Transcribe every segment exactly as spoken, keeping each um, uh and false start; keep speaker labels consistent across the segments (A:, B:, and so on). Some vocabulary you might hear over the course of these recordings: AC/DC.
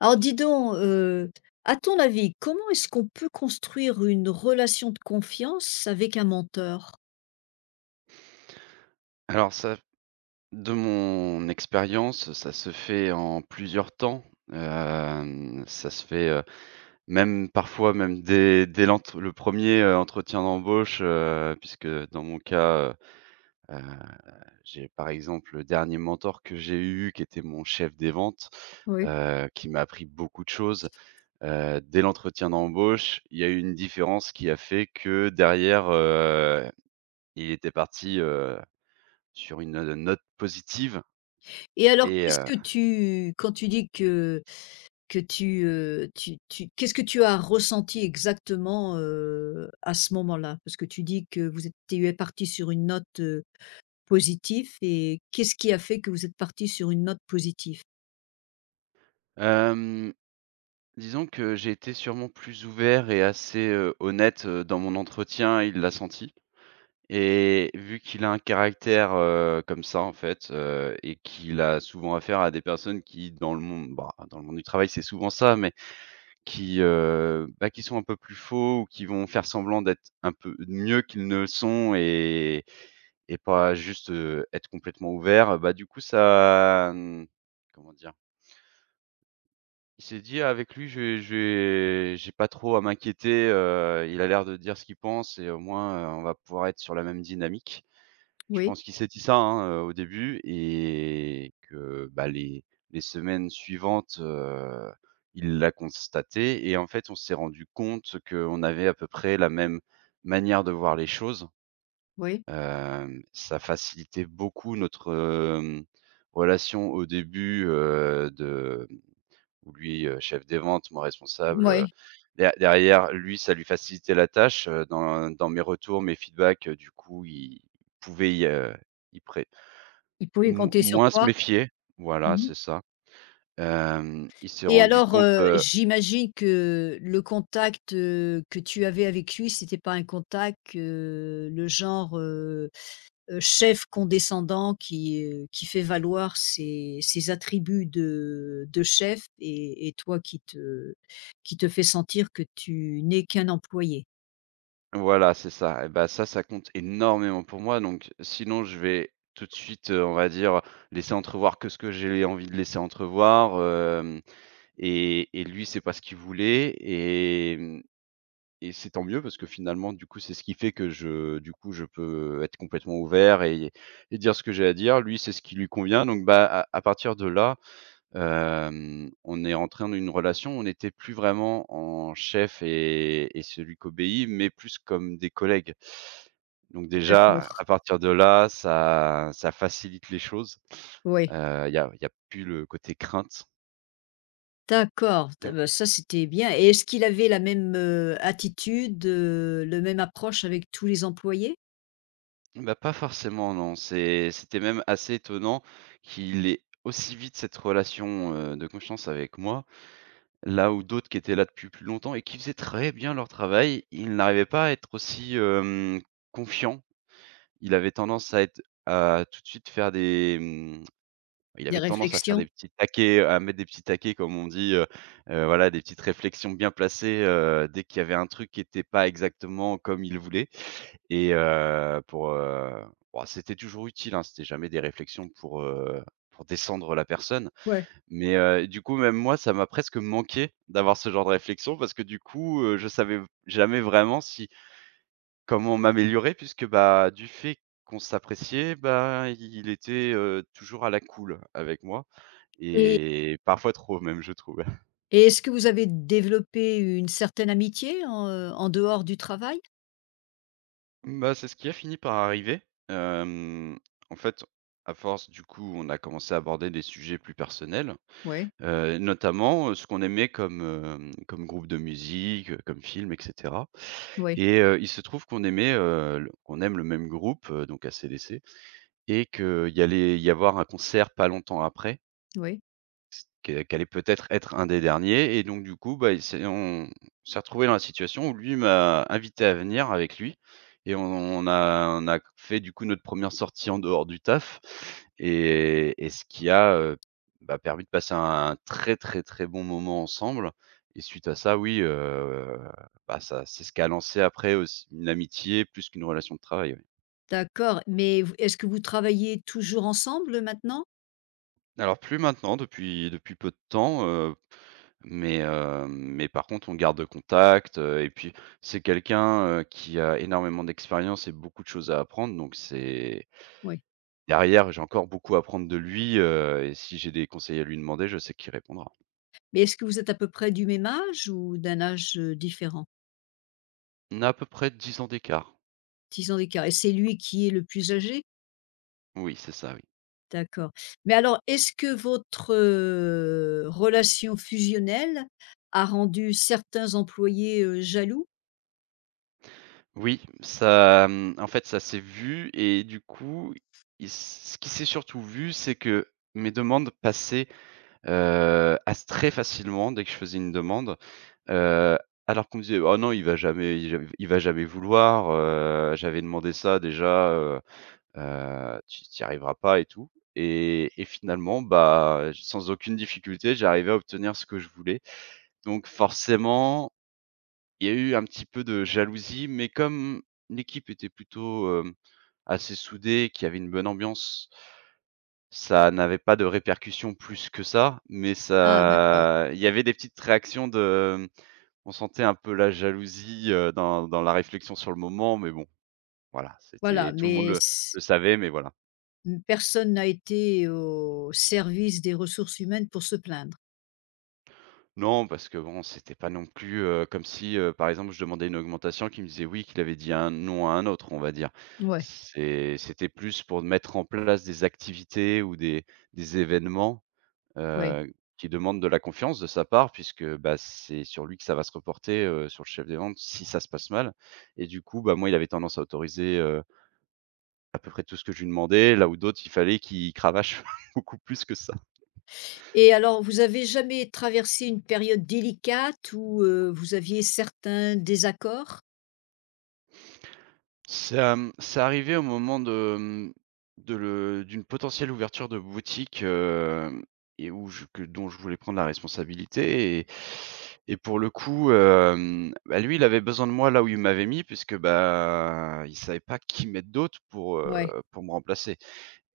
A: Alors dis donc, heu, à ton avis, comment est-ce qu'on peut construire une relation de confiance avec un menteur?
B: Alors ça, de mon expérience, ça se fait en plusieurs temps. Hem, ça se fait, heu, même parfois même dès dès l'ent le premier er entretien d'embauche, heu, puisque dans mon cas, heu, heu, j'ai par exemple le dernier mentor que j'ai eu qui était mon chef des ventes,
A: Oui.
B: heu, qui m'a appris beaucoup de choses. Heu, dès l'entretien d'embauche, il y a eu une différence qui a fait que derrière, heu, il était parti, heu, sur une, heu, note positive.
A: Et alors
B: Et
A: qu'est-ce
B: heu,
A: que tu quand tu dis que que tu, heu, tu tu qu'est-ce que tu as ressenti exactement, heu, à ce moment-là? Parce que tu dis que vous étiez partis sur une note, heu, positive et qu'est-ce qui a fait que vous êtes partis sur une note positive?
B: hem, disons que j'ai été sûrement plus ouvert et assez, heu, honnête, heu, dans mon entretien. Il l'a senti, et vu qu'il a un caractère, heu, comme ça en fait, heu et qu'il a souvent affaire à des personnes qui dans le monde bah, dans le monde du travail, c'est souvent ça, mais qui, heu, bah, qui sont un peu plus faux ou qui vont faire semblant d'être un peu mieux qu'ils ne le sont, et et pas juste, heu, être complètement ouvert, bah, du coup ça, mmh, comment dire? Il s'est dit: «Avec lui, je vais je vais j'ai pas trop à m'inquiéter, heu, il a l'air de dire ce qu'il pense, et au moins, heu, on va pouvoir être sur la même dynamique». Je
A: Oui,
B: pense qu'il s'est dit ça, hein, heu, au début, et que, bah, les les semaines suivantes, heu, il l'a constaté, et en fait, on s'est rendu compte qu'on avait à peu près la même manière de voir les choses.
A: oui.
B: Hem, ça facilitait beaucoup notre, hem, relation au début, heu, de où lui, heu, chef des ventes, mon responsable, heu,
A: Oui.
B: der derrière lui, ça lui facilitait la tâche, heu, dans dans mes retours, mes feedbacks, heu, du coup, il pouvait y, heu, y pré
A: Il pouvait
B: mo
A: compter sur
B: moins se
A: toi?
B: méfier. Voilà,
A: Mmh.
B: c'est ça. Hem, il s'est
A: Et
B: rendu
A: alors,
B: compte,
A: heu,
B: heu
A: j'imagine que le contact, heu, que tu avais avec lui, c'était pas un contact, heu, le genre, heu heu, chef condescendant qui, heu, qui fait valoir ses ses attributs de de chef et et toi qui te qui te fait sentir que tu n'es qu'un employé?
B: voilà, c'est ça. Et bah, ça, ça compte énormément pour moi, donc sinon je vais tout de suite, heu, on va dire, laisser entrevoir que ce que j'ai envie de laisser entrevoir. Hem Et et lui, c'est pas ce qu'il voulait. et mmh Et c'est tant mieux, parce que finalement, du coup, c'est ce qui fait que je du coup, je peux être complètement ouvert et et dire ce que j'ai à dire. Lui, c'est ce qui lui convient, donc bah, à à partir de là, hem, on est entré dans une relation. On n'était plus vraiment en chef et et celui qui obéit, mais plus comme des collègues. Donc déjà,
A: D'accord,
B: à partir de là, ça ça facilite les choses.
A: oui.
B: il y a il y a plus le côté crainte.
A: D'accord, t bah, ça, c'était bien et est-ce qu'il avait la même, heu, attitude, heu, le même approche avec tous les employés?
B: Bah, pas forcément non, c'est c'était même assez étonnant qu'il ait aussi vite cette relation, heu, de confiance avec moi. Là où d'autres qui étaient là depuis plus longtemps et qui faisaient très bien leur travail, ils n'arrivaient pas à être aussi, hem, confiants. Il avait tendance à être à tout de suite faire des, mmh, il
A: Des
B: avait tendance à faire
A: réflexions?
B: des petits taquets, à mettre des petits taquets comme on dit, heu heu, voilà, des petites réflexions bien placées, heu, dès qu'il y avait un truc qui était pas exactement comme il voulait, et heu, pour, heu, bon, c'était toujours utile, hein, c'était jamais des réflexions pour, heu, pour descendre la personne.
A: Ouais.
B: Mais, heu, du coup, même moi, ça m'a presque manqué d'avoir ce genre de réflexion, parce que du coup, heu, je savais jamais vraiment si comment m'améliorer, puisque, bah, du fait qu'on s'appréciait, bah, il était, heu, toujours à la cool avec moi, et parfois trop même, je trouve.
A: Et est-ce que vous avez développé une certaine amitié en, heu, en dehors du travail?
B: Bah, c'est ce qui a fini par arriver. Hem, En fait, à force, du coup, on a commencé à aborder des sujets plus personnels.
A: Oui,
B: Heu, notamment, heu, ce qu'on aimait comme, hem, comme groupe de musique, heu, comme film, et cetera.
A: oui,
B: Et heu, il se trouve qu'on aimait, heu, le qu'on aime le même groupe, heu, donc A C D C, et qu'il y allait y avoir un concert pas longtemps après
A: oui,
B: qu'elle qu'allait peut-être être un des derniers. Et donc du coup, bah, il s'est on s'est retrouvé dans la situation où lui m'a invité à venir avec lui, et on on a on a fait du coup notre première sortie en dehors du taf, et et ce qui a, heu, bah, permis de passer un très, très, très bon moment ensemble. Et suite à ça, oui, heu, bah, ça, c'est ce qui a lancé après aussi une amitié plus qu'une relation de travail, oui.
A: d'accord, mais v est-ce que vous travaillez toujours ensemble, maintenant?
B: Alors plus maintenant, depuis depuis peu de temps, heu Mais, heu, mais par contre, on garde contact, heu et puis c'est quelqu'un, heu, qui a énormément d'expérience et beaucoup de choses à apprendre, donc c'est,
A: Oui.
B: derrière, j'ai encore beaucoup à apprendre de lui, heu et si j'ai des conseils à lui demander, je sais qu'il répondra.
A: Mais est-ce que vous êtes à peu près du même âge ou d'un âge, heu, différent?
B: On a à peu près dix ans d'écart.
A: Dix ans d'écart et c'est lui qui est le plus âgé?
B: Oui, c'est ça, oui.
A: D'accord, mais alors est-ce que votre, heu, relation fusionnelle a rendu certains employés, heu, jaloux?
B: Oui, ça, mmh, en fait, ça s'est vu, et du coup, il s- ce qui s'est surtout vu, c'est que mes demandes passaient Heu, à s très facilement, dès que je faisais une demande, heu, alors qu'on me disait: «Oh non, il va jamais il ja il va jamais vouloir, heu, j'avais demandé ça déjà, heu heu, tu tu y arriveras pas et tout», et et finalement, bah, j sans aucune difficulté, j'arrivais à obtenir ce que je voulais. Donc forcément, il y a eu un petit peu de jalousie, mais comme l'équipe était plutôt, hem, assez soudée, qu'il y avait une bonne ambiance, ça n'avait pas de répercussions plus que ça. Mais
A: Ah d'accord,
B: ça, il y avait des petites réactions de, on sentait un peu la jalousie, heu, dans dans la réflexion sur le moment, mais bon, voilà,
A: voilà,
B: c'était, tout le monde
A: mais
B: le le savait, mais voilà.
A: mmh, personne n'a été au service des ressources humaines pour se plaindre.
B: Non, parce que bon, c'était pas non plus, heu, comme si, heu, par exemple, je demandais une augmentation, qu'il me disait oui, qu'il avait dit un non à un autre, on va dire.
A: Ouais,
B: C'est c'était plus pour mettre en place des activités ou des des événements.
A: ouais.
B: Heu, qui demande de la confiance de sa part, puisque, bah, c'est sur lui que ça va se reporter, heu, sur le chef des ventes si ça se passe mal, et du coup, bah, moi, il avait tendance à autoriser, heu, à peu près tout ce que je lui demandais, là où d'autres, il fallait qu'il cravache beaucoup plus que.
A: Et alors vous avez jamais traversé une période délicate où, heu, vous aviez certains désaccords?
B: Ça, mmh, c'est arrivé au moment de, mmh, de le d'une potentielle ouverture de boutique, hem et où je que dont je voulais prendre la responsabilité. et et pour le coup, hem, bah, lui, il avait besoin de moi là où il m'avait mis, puisque, bah, il savait pas qui mettre d'autre pour, heu,
A: Ouais.
B: pour me remplacer,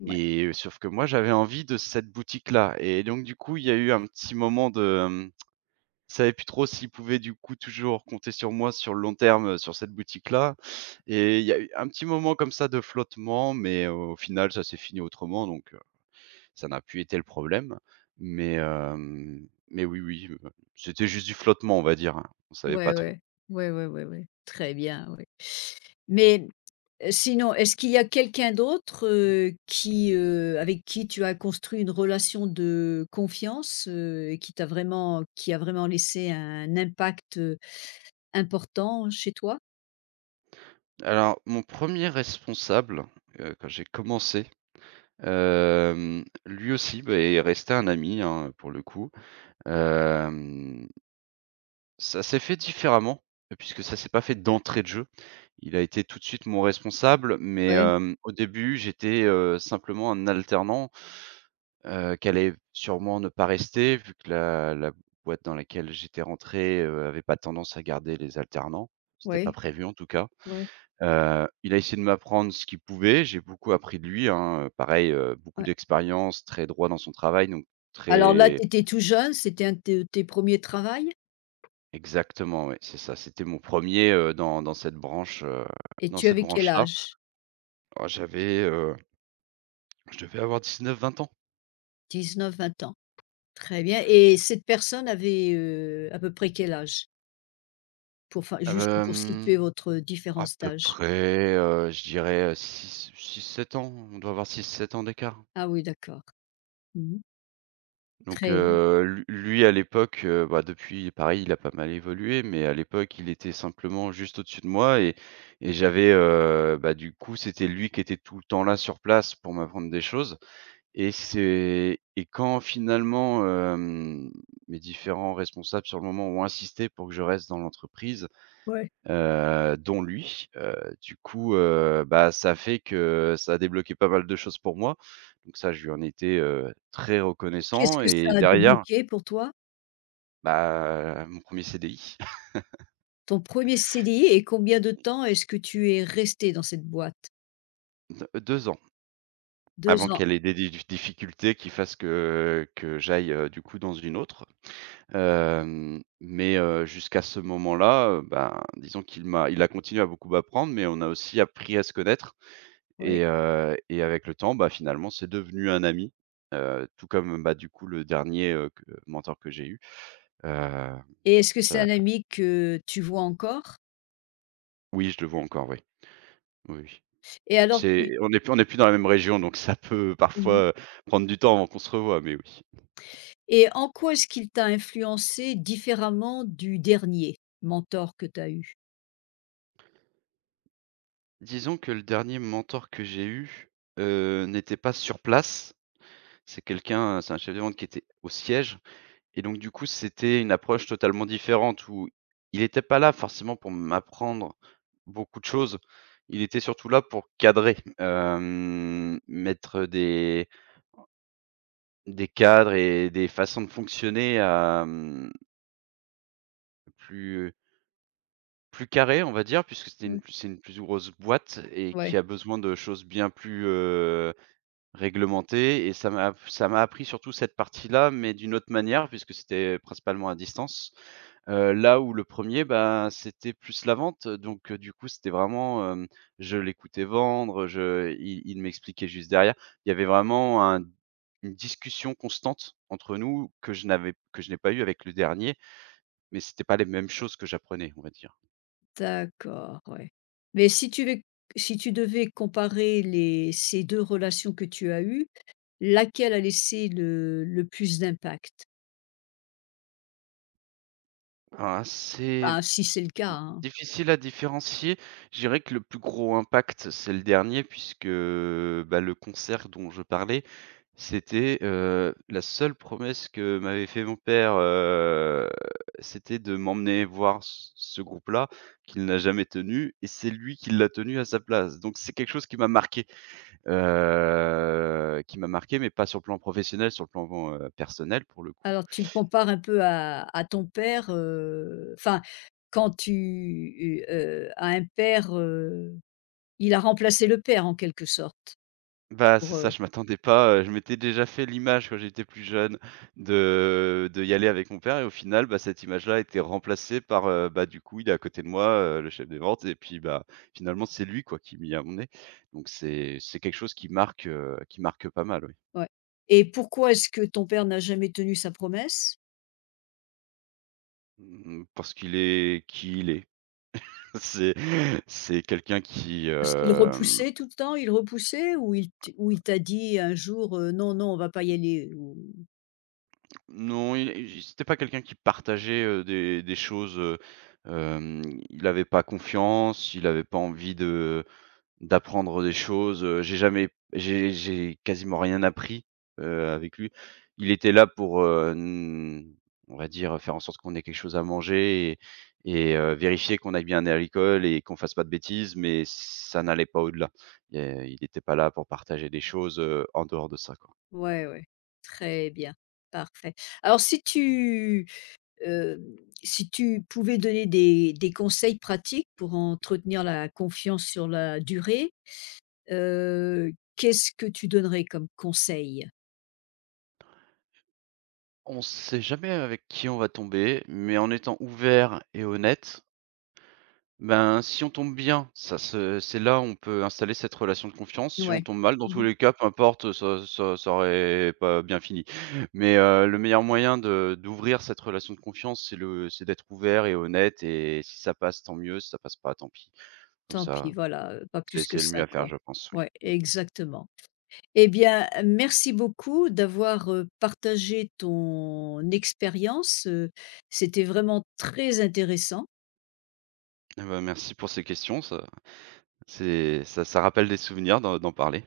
A: Ouais.
B: et euh, sauf que moi, j'avais envie de cette boutique-là, et donc du coup, il y a eu un petit moment de, mmh, je savais plus trop s'ils pouvaient du coup toujours compter sur moi sur le long terme, heu, sur cette boutique-là, et il y a eu un petit moment comme ça de flottement, mais euh, au final ça s'est fini autrement, donc heu, ça n'a plus été le problème. Mais hem, mais oui, oui, heu, c'était juste du flottement, on va dire, hein. On savait pas
A: Ouais,
B: trop.
A: ouais. Ouais, ouais, ouais, ouais. Très bien, ouais. Mais, heu, sinon, est-ce qu'il y a quelqu'un d'autre, heu, qui, heu, avec qui tu as construit une relation de confiance, heu, et qui t'a vraiment qui a vraiment laissé un impact, heu, important chez toi?
B: Alors mon premier responsable, heu, quand j'ai commencé, hem, lui aussi, bah, est resté un ami, hein, pour le coup. Hem, Ça s'est fait différemment, puisque ça s'est pas fait d'entrée de jeu. Il a été tout de suite mon responsable, mais
A: Ouais.
B: hem, au début, j'étais, heu, simplement un alternant, heu, qui allait sûrement ne pas rester vu que la la boîte dans laquelle j'étais rentré, heu, avait pas tendance à garder les alternants. C'était pas
A: Oui,
B: prévu en tout cas.
A: oui,
B: Heu, il a essayé de m'apprendre ce qu'il pouvait, j'ai beaucoup appris de lui, hein, heu, pareil, heu, beaucoup
A: ouais.
B: d'expérience, très droit dans son travail, donc
A: Alors là,
B: très.
A: tu étais tout jeune, c'était un de tes tes un travails
B: Exactement, ouais, c'est ça. C'était mon premier er dans dans cette branche, heu,
A: et
B: dans
A: tu
B: cette
A: avais quel
B: branche-là.
A: âge?
B: Oh, j'avais, heu, je devais avoir dix-neuf, vingt ans.
A: Dix neuf, vingt ans. Très bien et cette personne avait, heu, à peu près quel âge? Pour enfin,
B: Ah
A: juste
B: bah,
A: pour situer votre
B: à
A: différence
B: peu
A: d'âge.
B: près, heu, je dirais, six, sept ans. On doit avoir six, sept ans d'écart.
A: Ah oui, d'accord. Mmh.
B: Donc,
A: Très bien.
B: heu, lu lui à l'époque, heu, bah, depuis pareil, il a pas mal évolué, mais à l'époque, il était simplement juste au-dessus de moi, et et j'avais, heu, bah, du coup, c'était lui qui était tout le temps là sur place pour m'apprendre des choses, et c'est et quand finalement, hem, mes différents responsables sur le moment ont insisté pour que je reste dans l'entreprise.
A: Ouais.
B: Heu, dont lui, heu, du coup, heu, bah, ça fait que ça a débloqué pas mal de choses pour moi. Donc ça, je lui en étais, heu, très
A: Qu'est-ce
B: reconnaissant,
A: que ça
B: et
A: a
B: derrière,
A: débloqué pour toi?
B: bah, mon premier er C D I.
A: Ton premier C D I et combien de temps est-ce que tu es resté dans cette boîte?
B: De deux ans, avant
A: Deux ans,
B: qu'elle ait des di difficultés qui fassent que que j'aille, heu, du coup dans une autre. Hem, mais heu, jusqu'à ce moment-là, heu, ben, disons qu'il m'a il a continué à beaucoup m'apprendre, mais on a aussi appris à se connaître.
A: oui
B: Et heu et avec le temps, bah, finalement, c'est devenu un ami, heu, tout comme, bah, du coup, le dernier, heu, que mentor que j'ai eu, heu,
A: et est-ce que c'est
B: ça
A: un ami que tu vois encore?
B: oui, je le vois encore, oui. Oui, oui.
A: Et alors
B: C'est
A: tu
B: on n'est plus on est plus dans la même région, donc ça peut
A: mmh.
B: parfois prendre du temps avant qu'on se revoie, mais oui.
A: Et en quoi est-ce qu'il t'a influencé différemment du dernier mentor que tu as eu?
B: Disons que le dernier mentor que j'ai eu, heu, n'était pas sur place. C'est quelqu'un, c'est un chef de vente qui était au siège. Et donc du coup, c'était une approche totalement différente où il était pas là forcément pour m'apprendre beaucoup de choses. Il était surtout là pour cadrer, hem, mettre des des cadres et des façons de fonctionner, hem, plus plus carrées, on va dire, puisque c'était une
A: Ouais.
B: plus c'est une plus grosse boîte et qui
A: Ouais.
B: a besoin de choses bien plus, heu, réglementées, et ça m'a ça m'a appris surtout cette partie-là, mais d'une autre manière puisque c'était principalement à distance. Heu, là où le premier, ben, c'était plus la vente, donc heu, du coup, c'était vraiment, hem, je l'écoutais vendre, je il il m'expliquait juste derrière. Il y avait vraiment un une discussion constante entre nous que je n'avais que je n'ai pas eu avec le dernier, mais c'était pas les mêmes choses que j'apprenais, on va dire.
A: D'accord, ouais. Mais si tu veux, si tu devais comparer les ces deux relations que tu as eues, laquelle a laissé le le plus d'impact?
B: Ah, c'est
A: Enfin, si c'est le cas, hein.
B: Difficile à différencier. Je dirais que le plus gros impact, c'est le dernier puisque, bah, le concert dont je parlais, c'était, heu, la seule promesse que m'avait fait mon père, heu, c'était de m'emmener voir c ce groupe-là qu'il n'a jamais tenu, et c'est lui qui l'a tenu à sa place. Donc c'est quelque chose qui m'a marqué, heu, qui m'a marqué mais pas sur le plan professionnel, sur le plan, heu, personnel pour le coup.
A: Alors tu le compares un peu à à ton père, heu, enfin, quand tu, heu, à un père, heu, il a remplacé le père en quelque sorte
B: Bah, c'est
A: pour, heu.
B: ça, je m'attendais pas, heu, je m'étais déjà fait l'image quand j'étais plus jeune de de y aller avec mon père, et au final, bah, cette image-là a été remplacée par, heu, bah, du coup, il est à côté de moi, heu, le chef des ventes, et puis, bah, finalement, c'est lui, quoi, qui m'y a emmené. Donc c'est c'est quelque chose qui marque, heu, qui marque pas mal, oui.
A: Ouais. Et pourquoi est-ce que ton père n'a jamais tenu sa promesse?
B: Mmh mh, parce qu'il est qui il est. C'est c'est quelqu'un qui,
A: Parce qu'il
B: hem
A: repoussait tout le temps? Il repoussait ou il t ou il t'a dit un jour, heu: «Non, non, on va pas y aller» ou
B: non, il il c'était pas quelqu'un qui partageait, heu, des des choses, heu, hem, il avait pas confiance, il avait pas envie de d'apprendre des choses, heu, j'ai jamais j'ai j'ai quasiment rien appris, heu, avec lui. Il était là pour, heu, n on va dire, faire en sorte qu'on ait quelque chose à manger et et heu, vérifier qu'on aille bien aller à l'école et qu'on fasse pas de bêtises, mais ça n'allait pas au-delà. Il y était pas là pour partager des choses, heu, en dehors de ça, quoi.
A: ouais, ouais. Très bien, parfait. Alors si tu, hem, si tu pouvais donner des des conseils pratiques pour entretenir la confiance sur la durée, heu, qu'est-ce que tu donnerais comme conseil?
B: On sait jamais avec qui on va tomber, mais en étant ouvert et honnête, ben, si on tombe bien, ça se c'est là où on peut installer cette relation de confiance. Si on
A: Ouais.
B: tombe mal, dans tous
A: Mmh.
B: les cas, peu importe, ça ça ça aurait pas bien fini. Mais, heu, le meilleur moyen de d'ouvrir cette relation de confiance, c'est le c'est d'être ouvert et honnête, et si ça passe, tant mieux, si ça passe pas, tant pis. Comme
A: Tant pis,
B: ça,
A: voilà, heu, pas
B: c'est
A: plus que
B: c'est le mieux
A: ça,
B: à faire,
A: quoi.
B: je pense, oui.
A: Ouais, exactement. Eh bien, merci beaucoup d'avoir euh, partagé ton expérience. euh, C'était vraiment très intéressant.
B: Ah bah, merci pour ces questions, ça c'est ça ça rappelle des souvenirs d'en d'en parler.